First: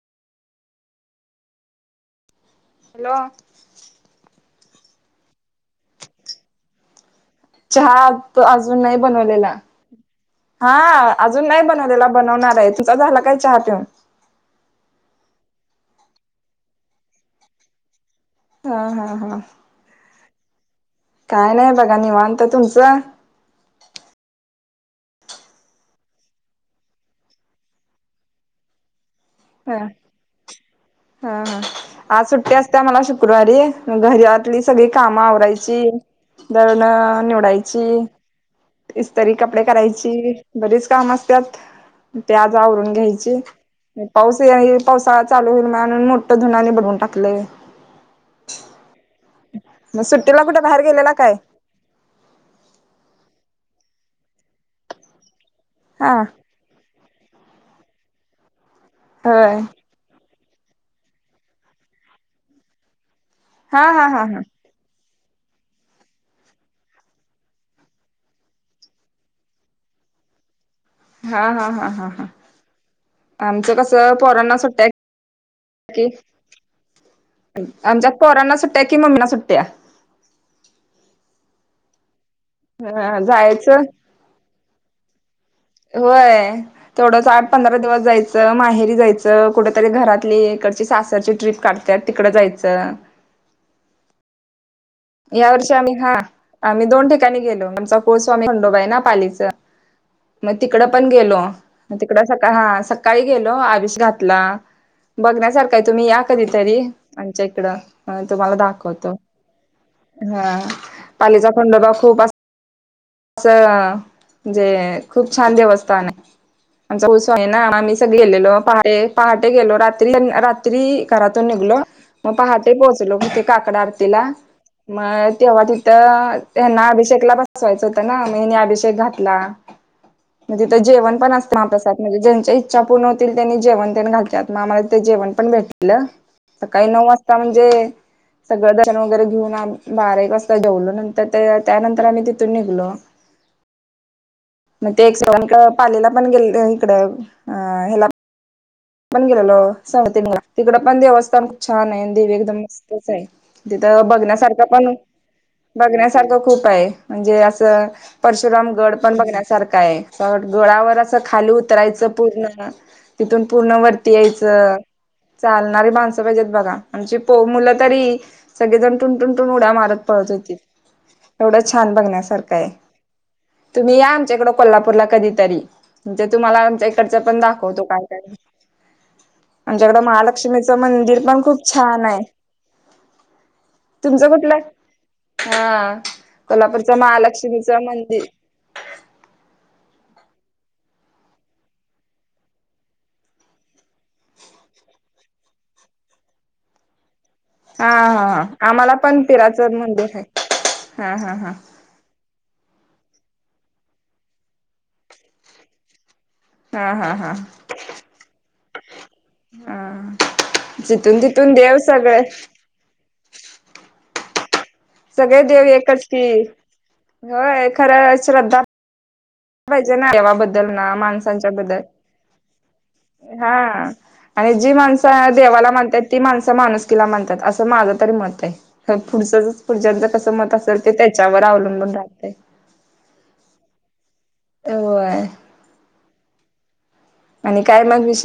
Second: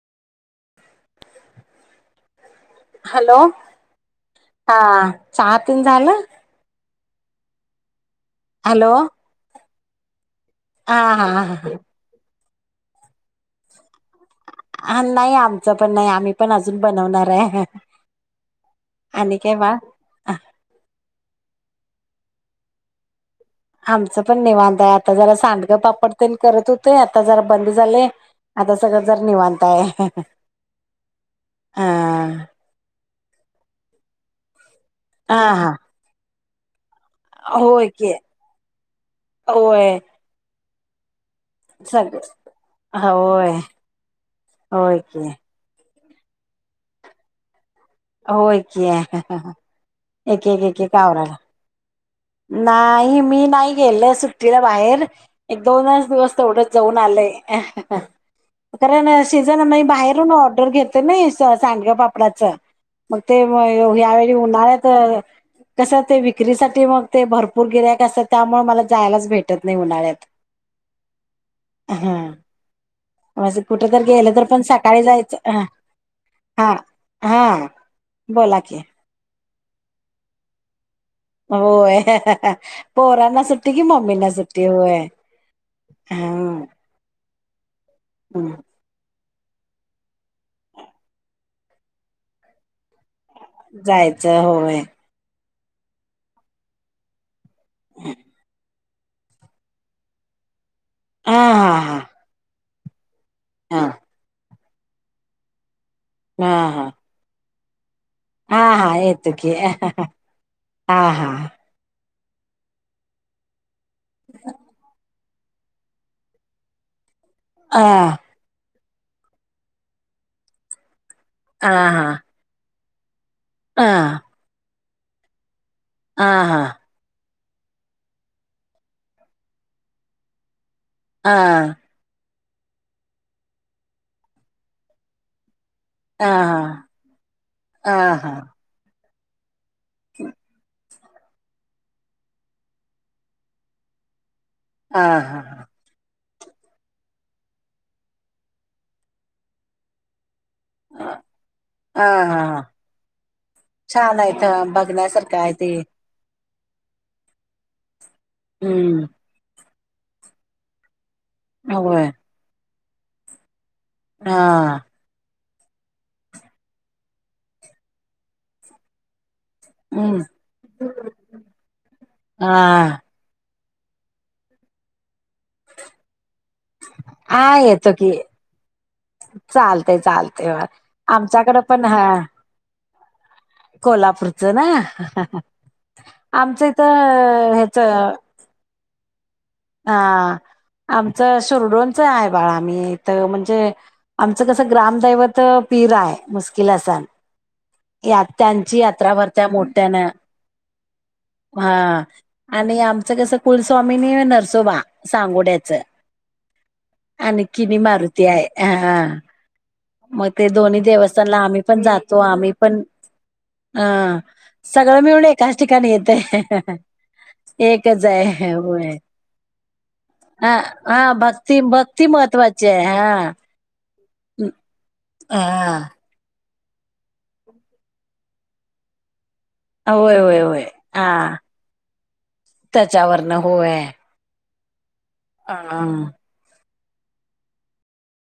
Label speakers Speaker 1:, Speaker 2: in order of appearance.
Speaker 1: Hello हा हा तन झालं.
Speaker 2: चहा त अजून
Speaker 1: हॅलो
Speaker 2: नाही बनवलेला हा अजून नाही बनवलेला बनवणार आहे तुचा झाला काय चहा पिऊन
Speaker 1: ह नाही आमचं पण नाही आम्ही पण अजून बनवणार आहे.
Speaker 2: हा हा
Speaker 1: आणि
Speaker 2: हा.
Speaker 1: काय बाळ
Speaker 2: काय नाही बघा निवणत तुमचं?
Speaker 1: आमचं पण निवांध आहे आता जरा सांडगं पापड त्यांरी करत होते आता जरा बंद झाले. आता सगळं जर निवां
Speaker 2: हा हा हा आ
Speaker 1: हा
Speaker 2: सुट्ट्या मला शुक्रवारी घरीली सगळी कामं
Speaker 1: हा
Speaker 2: आवरायची दरण निवडायची
Speaker 1: होय की
Speaker 2: इस्तरी कपडे
Speaker 1: होय
Speaker 2: करायची बरीच काम असतात.
Speaker 1: सगळ
Speaker 2: प्याज आवरून घ्यायची
Speaker 1: होय
Speaker 2: पाऊस ये
Speaker 1: होय
Speaker 2: पावसाळा
Speaker 1: की
Speaker 2: चालू होईल म्हणून मोठ. धुनानी भरून टाकले.
Speaker 1: होय की
Speaker 2: मग सुट्टीला
Speaker 1: एक
Speaker 2: कुठे
Speaker 1: एक एक
Speaker 2: बाहेर
Speaker 1: एक
Speaker 2: गेलेला
Speaker 1: आवरायला
Speaker 2: काय?
Speaker 1: नाही मी नाही गेल सुट्टीला बाहेर एक दोनच
Speaker 2: हा
Speaker 1: दिवस तेवढं जाऊन आलंय कारण
Speaker 2: होय.
Speaker 1: शजण म बाहेरून ऑर्डर घेत. नाही सांड्या पापडाचं मग ते
Speaker 2: हा हा हा
Speaker 1: ह्यावेळी
Speaker 2: हा
Speaker 1: उन्हाळ्यात कसं ते विक्रीसाठी मग ते भरपूर गिरायक असतात. त्यामुळे मला जायलाच भेटत नाही उन्हाळ्यात
Speaker 2: हा-हा-हा-हा-हा.
Speaker 1: हा
Speaker 2: आमचं
Speaker 1: कुठ तर
Speaker 2: कसं
Speaker 1: गेलं तर
Speaker 2: पोरांना
Speaker 1: पण
Speaker 2: सुट्टया
Speaker 1: सकाळी जायचं ह
Speaker 2: कि
Speaker 1: हा हा
Speaker 2: आमच्यात पोरांना
Speaker 1: बोला की
Speaker 2: सुट्ट्या कि मम्मींना सुट्ट्या
Speaker 1: होय
Speaker 2: अ
Speaker 1: पोरानां सुट्टी की
Speaker 2: जायचं
Speaker 1: मम्मी ना सुट्टी होय.
Speaker 2: होय
Speaker 1: ह
Speaker 2: थोडंस आठ पंधरा दिवस जायचं. माहेरी जायचं. कुठेतरी घरातली इकडची सासरची ट्रीप काढतय तिकडं जायचं.
Speaker 1: जायचं. होय.
Speaker 2: या वर्षी आम्ही हा आम्ही दोन ठिकाणी गेलो. आमचा कुलस्वामी खंडोबा आहे ना पालीच मग तिकड पण
Speaker 1: हा
Speaker 2: गेलो
Speaker 1: हा
Speaker 2: तिकड सका हा सकाळी गेलो
Speaker 1: हा हा
Speaker 2: अभिषेक घातला. बघण्यासारखा आहे तुम्ही या कधीतरी आमच्या इकडं. तुम्हाला
Speaker 1: हा-हा
Speaker 2: दाखवतो
Speaker 1: येतो की
Speaker 2: हा
Speaker 1: हा
Speaker 2: पालीचा खंडोबा खूप अस. असं जे खूप छान देवस्थान आहे. आमचा उत्स आहे ना
Speaker 1: ह
Speaker 2: आम्ही सग गेलेलो पहाट पहाटे गेलो रात्री रात्री घरातून
Speaker 1: हा
Speaker 2: निघलो
Speaker 1: हा
Speaker 2: मग पहाटे पोहोचलो मग ते काकडा आरतीला मग तेव्हा त तर हना अभिषेकला बसवायचं होतं ना मीनी अभिषेक घातला. ग तिथं जेवण असत मा आप म्हणजे ज्यांच्या इच्छा पूर्ण होतील त्यांनी जेवण त्यां घातग आमला तेेण भेट सकाळी नऊ वाजता म्हणजे सगळं दर्शन वगैरे घेऊन आम बारा एक वाजता जेवलो नंतर त्यानंतर आम्ही तिथून निघलो. मग ते एक सण
Speaker 1: आहाहा!
Speaker 2: पालीला पण गेल इकड ह ह्याला आम्ही पण गेललो [unintelligible] तिकड पण देवस्थान खूप छान आहे. देवी एकदम
Speaker 1: आहाहा!
Speaker 2: मस्तच आहे तिथं बघण्यासारखा पण
Speaker 1: काय ते
Speaker 2: बघण्यासारखं खूप आहे म्हणजे अस परशुराम गड
Speaker 1: हं.
Speaker 2: पण बघण्यासारख आहे. गडावर अस खाली
Speaker 1: होय.
Speaker 2: उतरायचं पूर्ण तिथून पूर्ण वरती यायचं.
Speaker 1: हां.
Speaker 2: चालणारी माणसं पाहिजेत. बघा आमची पो मुलं तरी सगळेजण टुून-टुून-टून उड्या मारत
Speaker 1: हं.
Speaker 2: पळत होतीत. एवढं छान बघण्यासारखं आहे.
Speaker 1: हां.
Speaker 2: तुम्ही या आमच्या इकड कोल्हापूरला कधी तरी म्हणजे तुम्हाला आमच्या इकडचं पण दाखवतो. काय तरी
Speaker 1: चालतेय-चालतेय
Speaker 2: महालक्ष्मीचं मंदिर
Speaker 1: आमच्याकडें
Speaker 2: खूप
Speaker 1: पण हा
Speaker 2: छान आहे तुमचं
Speaker 1: कोल्हापूरचं
Speaker 2: कुठलं?
Speaker 1: ना
Speaker 2: हा
Speaker 1: आमचं इथ
Speaker 2: कोल्हापूरचं
Speaker 1: ह्याच
Speaker 2: महालक्ष्मीचं मंदिर
Speaker 1: हा आमचं शुरडोंच आहे बघा अमी इथ म्हणजे आमचं कसं ग्रामदैवत पीर आहे. मुश्किल असण
Speaker 2: हा हा
Speaker 1: या
Speaker 2: हा
Speaker 1: त्यांची
Speaker 2: आम्हाला
Speaker 1: यात्रा
Speaker 2: पण
Speaker 1: भरत्या
Speaker 2: पिराचं
Speaker 1: मोठ्याना
Speaker 2: मंदिर आहे हा हा
Speaker 1: हा आणि आमचं कसं कुलस्वामीनी नरसोबा सांगोड्याच
Speaker 2: हा हा हा
Speaker 1: आणि किनी मारुती आहे. हा-हा
Speaker 2: हा
Speaker 1: मग ते दोन्ही
Speaker 2: जिथून
Speaker 1: देवस्थानला
Speaker 2: तिथून
Speaker 1: आम्ही
Speaker 2: देव
Speaker 1: पण जातो.
Speaker 2: सगळे
Speaker 1: आम्ही पण अह सगळं मिळून
Speaker 2: सगळे
Speaker 1: एकाच
Speaker 2: देव
Speaker 1: ठिकाणी
Speaker 2: एकच
Speaker 1: येतय
Speaker 2: की होय
Speaker 1: एकच
Speaker 2: खरं
Speaker 1: आहे.
Speaker 2: श्रद्धा
Speaker 1: होय
Speaker 2: पाहिजे ना देवाबद्दल ना
Speaker 1: हा-हा
Speaker 2: माणसांच्या बद्दल
Speaker 1: भक्ती-भक्ती महत्वाचे हा
Speaker 2: हा आणि जी माणसं
Speaker 1: हा
Speaker 2: देवाला मानतात. ते माणसं माणूसकीला मानतात असं माझं तरी मत आहे पुढचंच पुजाऱ्याच
Speaker 1: होय
Speaker 2: कस
Speaker 1: होय
Speaker 2: मत
Speaker 1: होय
Speaker 2: असेल ते
Speaker 1: हा
Speaker 2: त्याच्यावर अवलंबून राहते.
Speaker 1: त्याच्यावरन होय.
Speaker 2: होय.
Speaker 1: [unintelligible]
Speaker 2: आणि काय मग विशे